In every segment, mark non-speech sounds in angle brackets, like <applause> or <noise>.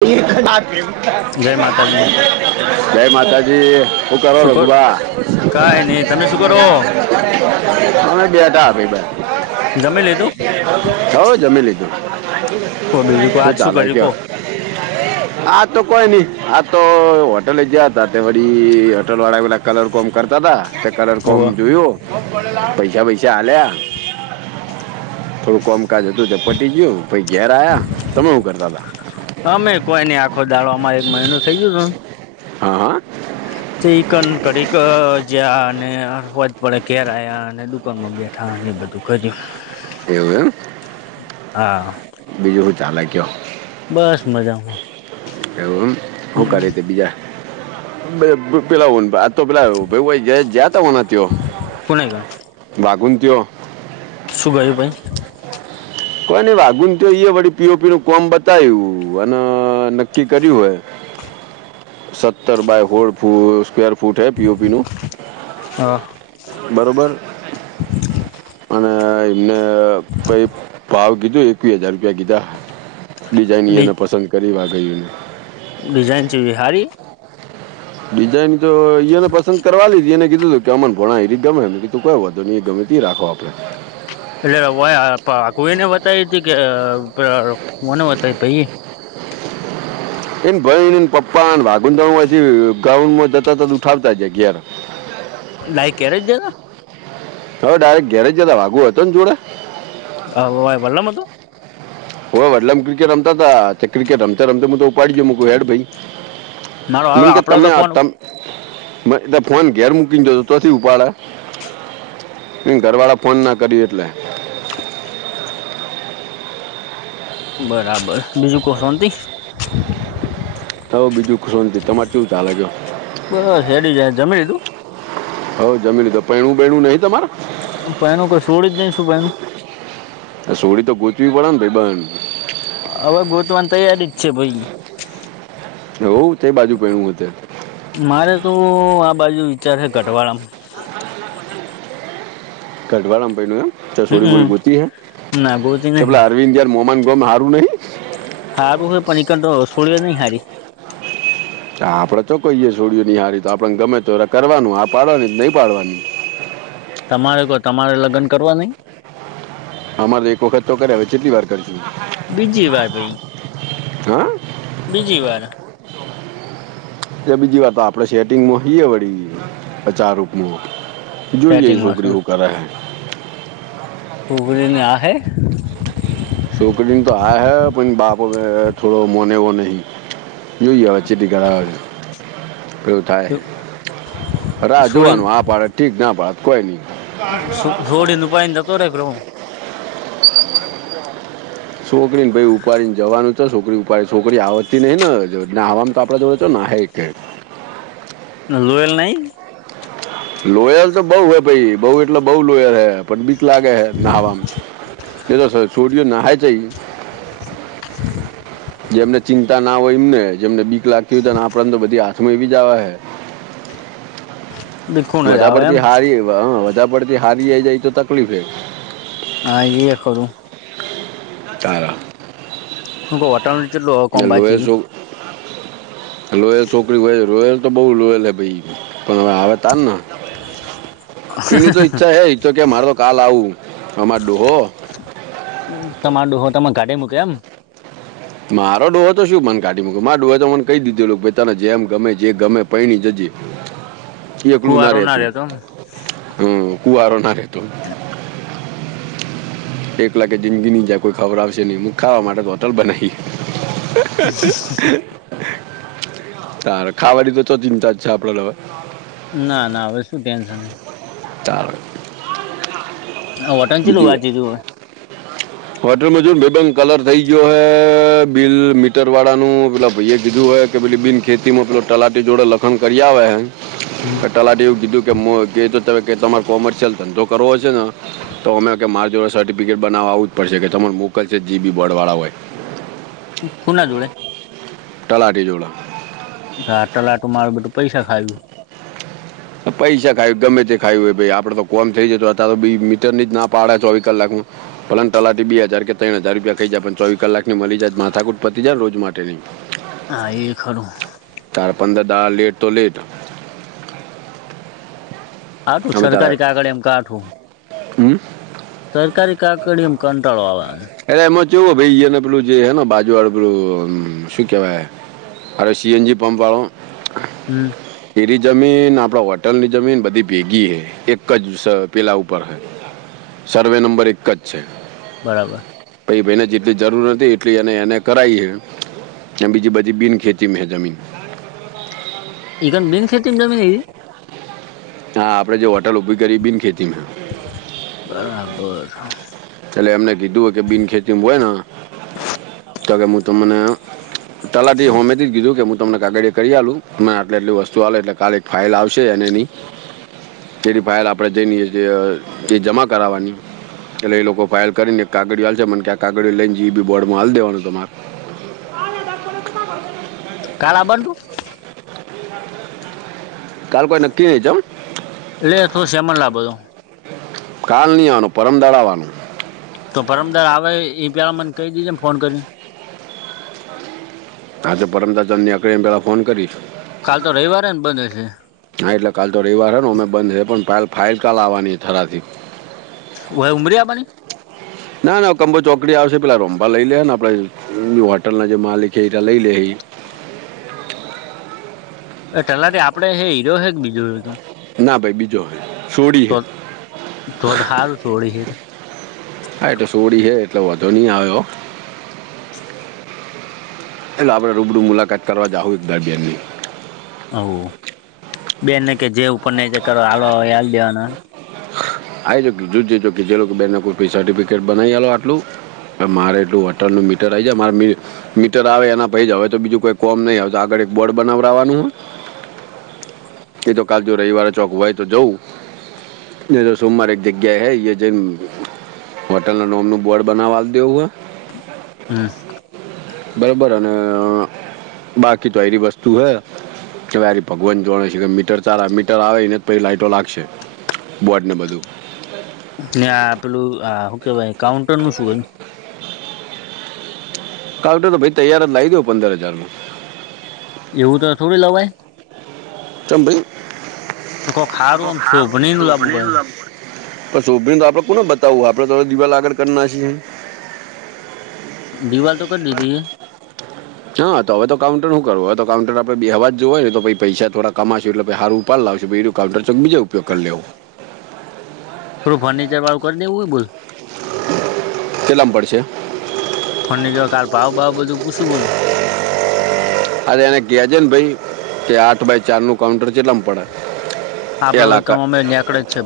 દીર્ઘનાક્યમ <inaudible> જય. માતાજી જય માતાજી, હું કરો રઘુબા? હ કરરો <unintelligible> અમે બેટા આપી બેાઈ. <unintelligible> જમી લીધું? હઉ જમી લીધું, કો બીજું કો શું આજ ચાલે કર્યું કયો? કો આ તો કોઈ નઈ આ તો હોટલ જયા હતા, તે વરી હોટલ વાળા પેલા કલર કોમ કરતા હતા, તે કલર કોમ હોવે જોયું. પૈસા બૈસા આલે. થોડું કામકાજ હતું, તો પટી ગયું, પહી ઘેર આયા તમે શું કરતા હતા? અમે કોઈ નઈ, આખો દાળમાં એક મહિનું થઇ ગયું હતું. હા, હા. સન કડીક જયા અને અરવાજ પડે, ઘેર આવ્યા અને સ્કનમાં બેઠા અને એ બધું કર્યું. એવું એમ. હા. બીજું શું ચાલે કયો? બસ મજામાં. એવું શું કરે હમ તે બીજા? પેલા આ તો પેલા ભ જયાતા હો. તયો કોને ગણ ભાગન તેઓ શું ગયું પણ કોઈ નહી વાગુન તો એઈ પીળું-પીળુ કોમ બતાયું અને નક્કી કર્યું હોય. સત્તર બાય ફોળ સ્ર <unintelligible> ફૂટ એ પી ઓપીનું. હા બરોબર, અને એમને પ વ કીધું એકવી હજાર રૂપિયા કીધા, ડી ડિઝાનને પસંદ કરી વા ગુંને <unintelligible> ડિઝાઇન છે, વિહારી. ડિઝાઇન તો ને પસંદ કરવા લી હતી, એને કીધું તું. મન ભણા એ રીતે ગમે તું કો, એ ગમે તે રાખો આપડે એટલે કોઈને બતાય હતી કે, કોને બતાય ભાઈ. એને ભનને પપ્પા વાગુદાછી ગઉન્ડ માં જતા ત ઉઠાવતા જ ગ્યા. લાઈક કે્યારે જ જ <unintelligible> હવે ડાયરેક ઘેરેજ જતા વાગુ હતો ને જોડે. હ ભાઈ ભોલો મ તોું <unintelligible> હ, વડલેમ ક્રિકેટ રમતા તા ક્રિકેટ રમતા-રમતા તો ઉપાડીક હેડ ભાઈ. મારો હારો બન આપડો તમે તો ફોન ત તો ફોન ઘેર મૂકીને, જ તોથી ઉપાડા. ઘરવાળા ફોન ના કરી એટલે બરાબર, બીજું કો શોંત. હ બીજું કશું નથી, તમારે શું ચાલે? બસ હેડી જ જમી લીધું? હ, જમીન તો પહેણું બેણું નહી તમારે? પાઈું કઈ છોડી જ નઈ શું ભાઈ? સોડી તો ગોચવી પડે ને ભાઈ બન <unintelligible> હવે ગોતવાની તૈયારી જ છે ભય. હોવ તે બાજુમાં તે. મારે તો, આ બાજુ વિચાર છે ગઢવાડામાં. કઢવાડામા પયનું એમ છોડી બોડી હમ ગોતી હે, ના ગોતી નહી પેલા અરવિંદ યાર મોમાન ગમ હારું નહી? હારું, હ પનીિકર તો છોડ્યો નહીં હારી. આપડે તો કોઈએ છોડીઓ નીહારી તો, આપડને ગમે તોર કરવાનું. હા, પાડવાની નહી પાડવાની. તમારે કોઈ તમારે લગન કરવા નહી? અમારે તો એક વખત તો કર્યા હ છેટલી વાર કરજું. બીજી વાર ભાઈ‌. હા બીજી વાર. બીજી આપડે સેટિંગમાં હઈએ વળી, બચાર રૂપમાં. જોઈએ સેટિંગમાં શું છોકરી હો કરાહે. <unintelligible> છોકરીને હા, હૈ પણ, બાપો થોડો મોને વો નહી. જોયે એ વચ્ચેથી કરાવે તો. એવું થાય રા છોડી જોવાનું હા પાડે તો ઠીક ના પાડ કોઈની છો સોડીન <unintelligible> હુ <inaudible> છોકરી ને ભાઈ ઉપાડીને જાવાનું છે, છોકરી ઉપાડી છોકરી આવતી નહીન નેવા તો આપણે જોડે તો નાહે કે? લોયલ નહી? લોયલ તો બો હે ભાઈ, બો એટલે બો લોયલ હૈ પણ બીક લાગે હે નહાવા એ તો છ છોડીઓ નાહે જય <unintelligible> જેમને ચિંતા ના હોય એમને જેમને બીક લાગતી હોયને આપડને તો બધી હાથમાં એવીજ આવહે ભીખું ન જ વધાદ આવે એમ પડથી હારી હ વધાર પડથી હારી જાય તો તકલીફ હે હા ઈએ ખરું ચારા ને <inaudible> <unintelligible> લોયલ છોકરી હોય રોયલ તો બો લોયલ ભય પણ હવે આવે તારના એની તો ઈચ્છા હે તો કે મારે તો કાલ આવું અમાર ડોહો તમાર ડોહો તમે ગાડી મૂકે એમ? મારો ડોહો તો શું મન કાઢી મુકે મા ડોહ તો મને કઈ દીધું તને જેમ ગમે જે ગમે એ પયણી જજે એકલું ના કુવારો રે તું રહેતો એમ હમ કુવારો ના રહેેતુ એક લાખે જિંદગીની જાય કોઈ ખયરાવશે નહી, હું ખાવા માટે હોટલ બનાવી. તાર ખાવાની તો ચિંતા જ છે, આપડા ના ના હવે શું ટેન્શન હે <inaudible> બીજું <inaudible> <unintelligible> હોટલ <unintelligible> કલર થઈ ગયો હે બિલ મીટર વાળા નું પેલા ભાઈએ કીધું હે કે પેલી બિન ખેતીમાં મતલબ ટલાટી જોડે લખન કરી આવહે હમ ટલાટી એવું કીધું કે મોં કે તો તમારે કોમર્શિયલ ધંધો કરવો શે ને? તો અમે કે મારી જોડ સર્ટિફિકેટ બનાવવા આવું જ પડશે કે તમાર મોકલશે જીબી બોડ વાળા હોય. ખુના જોડે? તલાટી જોડે હા ટલાટું મારું બધું પૈસા ખાય ગયું પૈસા ખાય ગમે તે ખાયું હોય ભાઈ આપડે તો કોમ થઈ <unintelligible> તો બય મીટર જ ના પાડે ચોવી કલાકમાં ભલેને તલાટી બે હજાર કે ત્રણ હજાર રૂપિયા ખઈ જાય પણ ચોવી કલાકની મલી જાય માથાકૂટ પતી જાયને રોજ માટેની <inaudible> હા એ ખરુ તાર પંદર દાળા લેટ તો લેટ આઠું સરકારી કાગડીયામાં કાઠું હમ્મ. સરકારી કાગડીયામાં કંટાળો આવે અરે એમાં જોવો ભાઈને પેલું જે હે ને બાજુ વાળું પેલું શું કેવાય અરે સી. એન. જી પંપ વાળો હમ્મ. જમીન આપડા વટરની જમીન બધી ભેગી હૈ. એક જ સ પેલા ઉપર હૈ સર્વે નંબર એક જ બરાબર. ભાઈને જેટલી જરૂર હતી, એટલી એણે એને કરાઈ. બીજી બધી બિન ખેતી મે હૈ જમીન. બીન ખેતીમાં જમીન. હા, આપડે જે હોટલ ઉભી કરીએ, બિન ખેતી માં બરાબર. છેલ્લે એમને કીધું હોય કે, બિન ખેતીમાં હોય ને, તો કે હું તમને. તલાતો હોમેથી કીધું. તમને કાગળ કરી, આલું તમે આટલી આટલી વસ્તુ આવે, એટલે કાલ એક ફાાઈલ આવશે અને એની તેની ફાઇલ આપણેે જઈને, એ જ જમા કરાવવાની. એટલે એ લોકો ફાઇલ કરીને, કાગડીઓ હાલશે, મને કે આ કાગળડીયુ લઈને, જીબી બોર્ડમાં હાલ દેવાનું તમારે. કાલા <unintelligible> કાલ કોઈ નક્કી નઈ. એટલે થોડો સેમન લાવવો તો કાલ નઈ આવાનું, પરમ દાડ આવવાનો. તો પરમ દડ આવે, એ પહેલાં મને કહી દેજે, એમ ફોન કરી. હા, તો એને પહેલાં ફોન કરીશ. કાલ તો રવિવાર બંધ. હા, એટલે કાલ તો રવિવાર હને, અમે બંધ રેય પણ ફાઇલ કાલ આવવાની થરાથી <inaudible> ના, ના કંબો ચોકડી આવશે, પેલા રમવા લઈ લેને આપેડે હોટલના જે માલિક છે, જ લઈ લે. એ તલાટી આપડે હ હીરો. ના, ભાઈ બીજો હો તો <unintelligible> તો હારુ. હા, એ તો સોડી હે, એટલે વાધો ની આવે હો. હાલો, આપણે રૂબરૂ મુલાકાત કરવા જાઉં એક દાડ. આવો બેનને કે જે <unintelligible> આય જે બીજું જે કે, જે લોકો સર્ટિફિકેટ બનાવી આલો આટલું મારે તો વટણ નું મીટર આઇ જાય. મીટર આવે, એના પાઈ જ તો બીજું કોઈ કોમ નહી આવે, તો આગળ એક બોર્ડ બનાવડવાનું. એતો કાલ જો રવિવારે ચોક હોય તો જવું. સોમવાર એક જગ્યા હૈ, હોટલ ન નોમનું બોર્ડ બનાવા હાલ દવ હમ. બરોબર, અને બાકી તો આયરી વસ્તુ હે. ભગવાન જોણેે છે, મીટર સારા મીટર આવેને, લાઈટો લાગશે. બોડી ને બધું. ને આ પેલું શું કહેવાય, કાઉન્ટરનું શું કાઉન્ટર તો ભાઈ, તૈયાર જ લાવી દઉં, પંદર હજારમાં. એવું તો થોડું લવાય. ભાઈ, ખરું છે ભાઈ. તો કોક હારું આમ શોભની નું લાવવું પડે પછી શો તો આપણે કોને બતાવવું? આપણે તો દિવાલ આગળ કરવાના છીએ. દિવાલ તો કરી દીધી. હા, તો હવે કાઉન્ટર શું કરવું? કાઉન્ટર આપણે બે હવા જ જો હો ને, તો પૈસા થોડા કમાશું એટલે સારું ઉપાડ લાવશું. કાઉન્ટર તો બીજે ઉપયોગ કરી લેવો. થોડું ફર્નિચરવાળું કરી દેવું હોય બોલ? <unintelligible> ફોનના ભાવ-બાવ બધું પૂછું, બોલ? અરે, એને કયા છે ને, ભાઈ કે આઠ બાય ચારનું કાઉન્ટર જેટલામાં પડે. આપડો વનો અમે જ છે.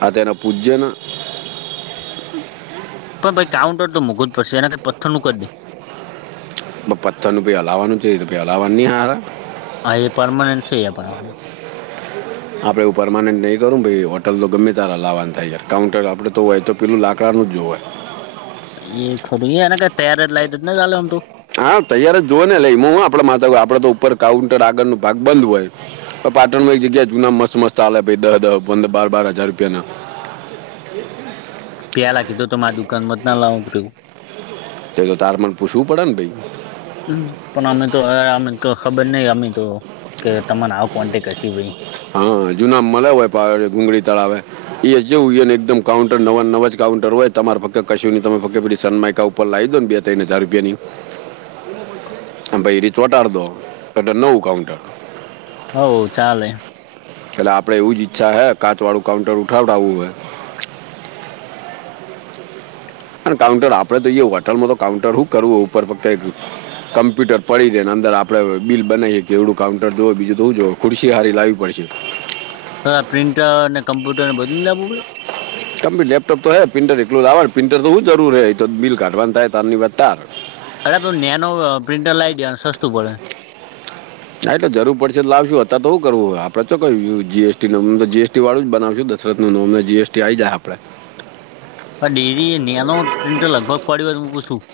આ તેનું પૂજન. પણ ભાઈ, કાઉન્ટર તો મોંઘું જ પડશે. એના કંઈ પથ્થરનું કરી દે. પથ્થરનું પણ બનાવવાનું છે ને? પથ્થરવાળાનું જ સારું રહેશે. હા, એ પરમનેન્ટ છે આપણી માટે. આપણે એવું પરમનેન્ટ નહીં કરીએ ભાઈ, હોટલ તો ગમે ત્યારે લાવવાનું થાય, કાઉન્ટર આપણું હોય તો, પેલું લાકડાનું જ જોવું હોય. એને તૈયાર લાવી દે ને, ચાલ, આમ તો. હા, તૈયાર જ જો ને લઈ આવું, આપણે તો ઉપર કાઉન્ટરનો આગળનો ભાગ બંધ હોય. પાટણમાં એક જગ્યાએ જૂના મસ્ત મસ્તવાળા પડે છે, બાર-પંદર હજાર રૂપિયાના. <unintelligible> પ્યાલા કીધો તો, મારે દુકાનમાં જ ના લાવવાનું. તો તારે મને પૂછવું પડે, ભાઈ. પણ અમને તો ખબર નહીં, અમને તો કહેવું કે, તમને આવો કોન્ટેક્ટ છે ભાઈ. હા, જૂના મળ્યા હોય તો, ગુલાબી તળાવ પાસે. એ જવું, એકદમ નવા-નવા કાઉન્ટર હોય, તમારે ફક્ત કશુંની તમે ફક્ત પીસન મયકા ઉપર. ઉપર લાવી દો ને, બે-ત્રણ હજાર રૂપિયાની. ભાઈ, એ ચોટાડી દો એટલે નવું કાઉન્ટર તૈયાર. હા, ચાલશે. એટલે આપણે એવું જ ઈચ્છીએ છીએ કે, કાચવાળું કાઉન્ટર ઉઠાવડાવવું હોય. કાઉન્ટર આપણું તો હોય, હોટલમાં તો કાઉન્ટર શું કરવું ઉપર? કમ્પ્યુટર પડે ને, અંદર આપણે બિલ બનાવીએ, એટલે એવું મોટું કાઉન્ટર જોઈએ કે, બીજું તો હું જોઉં. ખુરશી સારી લાવવી પડશે. હા, પ્રિન્ટર અને કમ્પ્યુટર પણ બદલી લેવા પડશે. કમ્પ્યુટર કે લેપટોપ તો ચાલે, પણ પ્રિન્ટર તો જરૂર લેવું પડે, એમાં બિલ બનાવવાનું થાય, તારું ને? અરે, નાનું પ્રિન્ટર લાવી દે, સસ્તું પડે. હા, એટલે જરૂર પડશે તો લાવીશું, અને જો આપણે જીએસટી નું કરવું હોય, તો જીએસટી વાળું જ બનાવીશું. કસરતનું નામ નહીં, જીએસટી આવી જાય આપણે. પણ ડેરીનું નાનું પ્રિન્ટર લગભગ કેટલામાં પડે, એ હું પૂછી લઉં.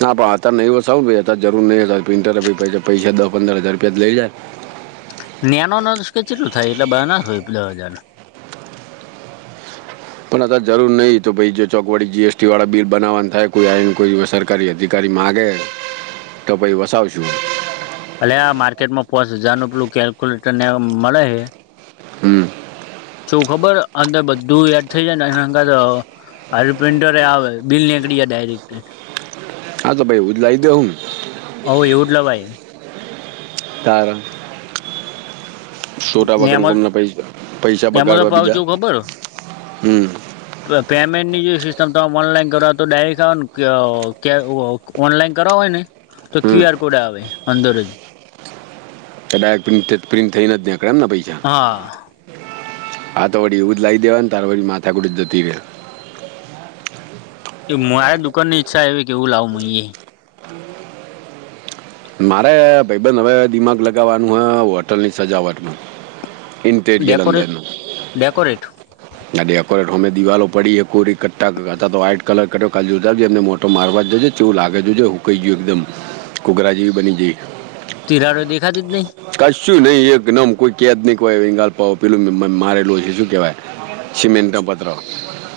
ના, પણ અત્યારે નહીં, જો જરૂર ન હોય તો પ્રિન્ટર ન લેવું. એમાં દસ-પંદર હજાર રૂપિયા ખર્ચાઈ જાય. નાનું હોય તો કેટલામાં થાય? બે હજાર જેટલામાં હોય. પણ અત્યારે જરૂર નથી, જો ચોક્કસ જીએસટી વાળું બિલ બનાવવાનું થાય, તો કોઈ સારું પ્રિન્ટર લઈશું. જો અધિકારી માંગે તો, પછી વસાવીશું. ભલે, આ માર્કેટમાં પાંચ હજારનું પેલું કેલ્ક્યુલેટર પણ મળે છે. હમ. જો, અંદર બધું એડ થઈ જાય ને. આવે બિલ નીકળે ડાયરેક્ટ. હા, તો ભાઈ, હું જ લઈ દે હુંમ. ઓ એવું. તારણ છોટા ને વગન એમાં કોમના પૈ પૈસા એમાં તો બગાડવા પાવ બીજા શું ખબર હમ. પેમેન્ટની જે સિસ્ટમ તમામે ઓનલાઈન કરો તો, ડાયરેક્ટ આવો ને કે. ઓનલાઈન કરવા ને, તો હમ ક્યુ આર આવે અંદર જ. ડાયક પ્રિન્ટ થઈ ન નથી, જ્યાં કેમને પૈસા હા. હા, તો વળી એવું જ લાવી દેવા ને, તારે વળ માથાકુડ જ જતીર્યા. એ મારા દુકાન ની ઈચ્છા એ કેવું લાવું મ એ મારે ભાઈ-બેન હવે દિમાગ લગાવવાનું, હ હોટલની સજાવટમાં. ઇન્ટેરિયલ ડેકોરેટ અંદરનું. ડેકોરેટ. ડેકોરેટમે પડી કલરા તો મારવા જજે તેવું લાગે જ છે, હું કઈ ગયું એકદમ કૂઘરા જેવી બની જાય. તરા રો દેા જ કચ શું નહી, એક નમ કોઈ કેદ નહી કોય, એ ગપાવ પેલું મારેલું છે, શું કેહેવાય? સિમેન્ટ ન પત્ર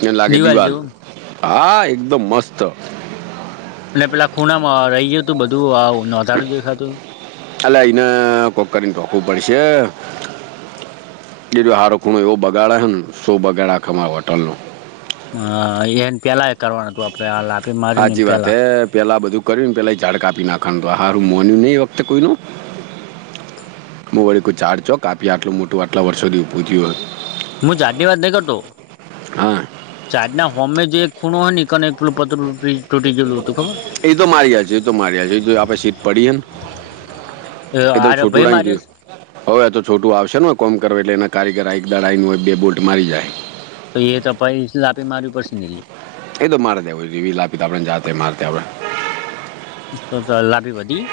એને લાગે દિવાલ હા એકદમ મસ્ત. અને પેલા ખૂણામાં રહી ગયું તું, બધું નારું દેખાતું. અલે અઈને કોકર ને, ઢોંકવું પડશે. બીજ હારો ખૂણો એવો બગાડ હ ને, શો બગાડ ખ હોટલ નો. હ, એને પેલા એ કરવાનું હતું, આપડે હાલ આપે મારીને પેલાં. પેલા બધું કર્યું ને, પેલા ડ કાપી નાખ, તો હારું મોન્યું નને, એ વખતે કોઈનું. હું વળી કોઈ ચાડ ચો કાપી, આટલું મોટું આટલા વર્ષો થું હો. હું જાદીવાદ નઈ કરતો. હોય હા ચાજ ના હોમે જે એક ખૂણો હોય કને, એક પેલો પતર તૂટી ગયલું હતું ખબર. એતો માર્યા છે, એતો માર્યા છે, એ આપડે સીટ પડીએ ને. ખબર એ તો આરે ભાઈ છોટુંડા માર્યો કયું. હવે આ તો છોટું આવશે ને, કોમ કરવ, એટલે એના કારીગર એક દડાઈ નું હોય, બે બોલ્ટ મારી જાય. તો એ તપાઈ આપે માર્યું પડશે ને એલે. તો મારે લી આપ જા માર તો લાભે ભધ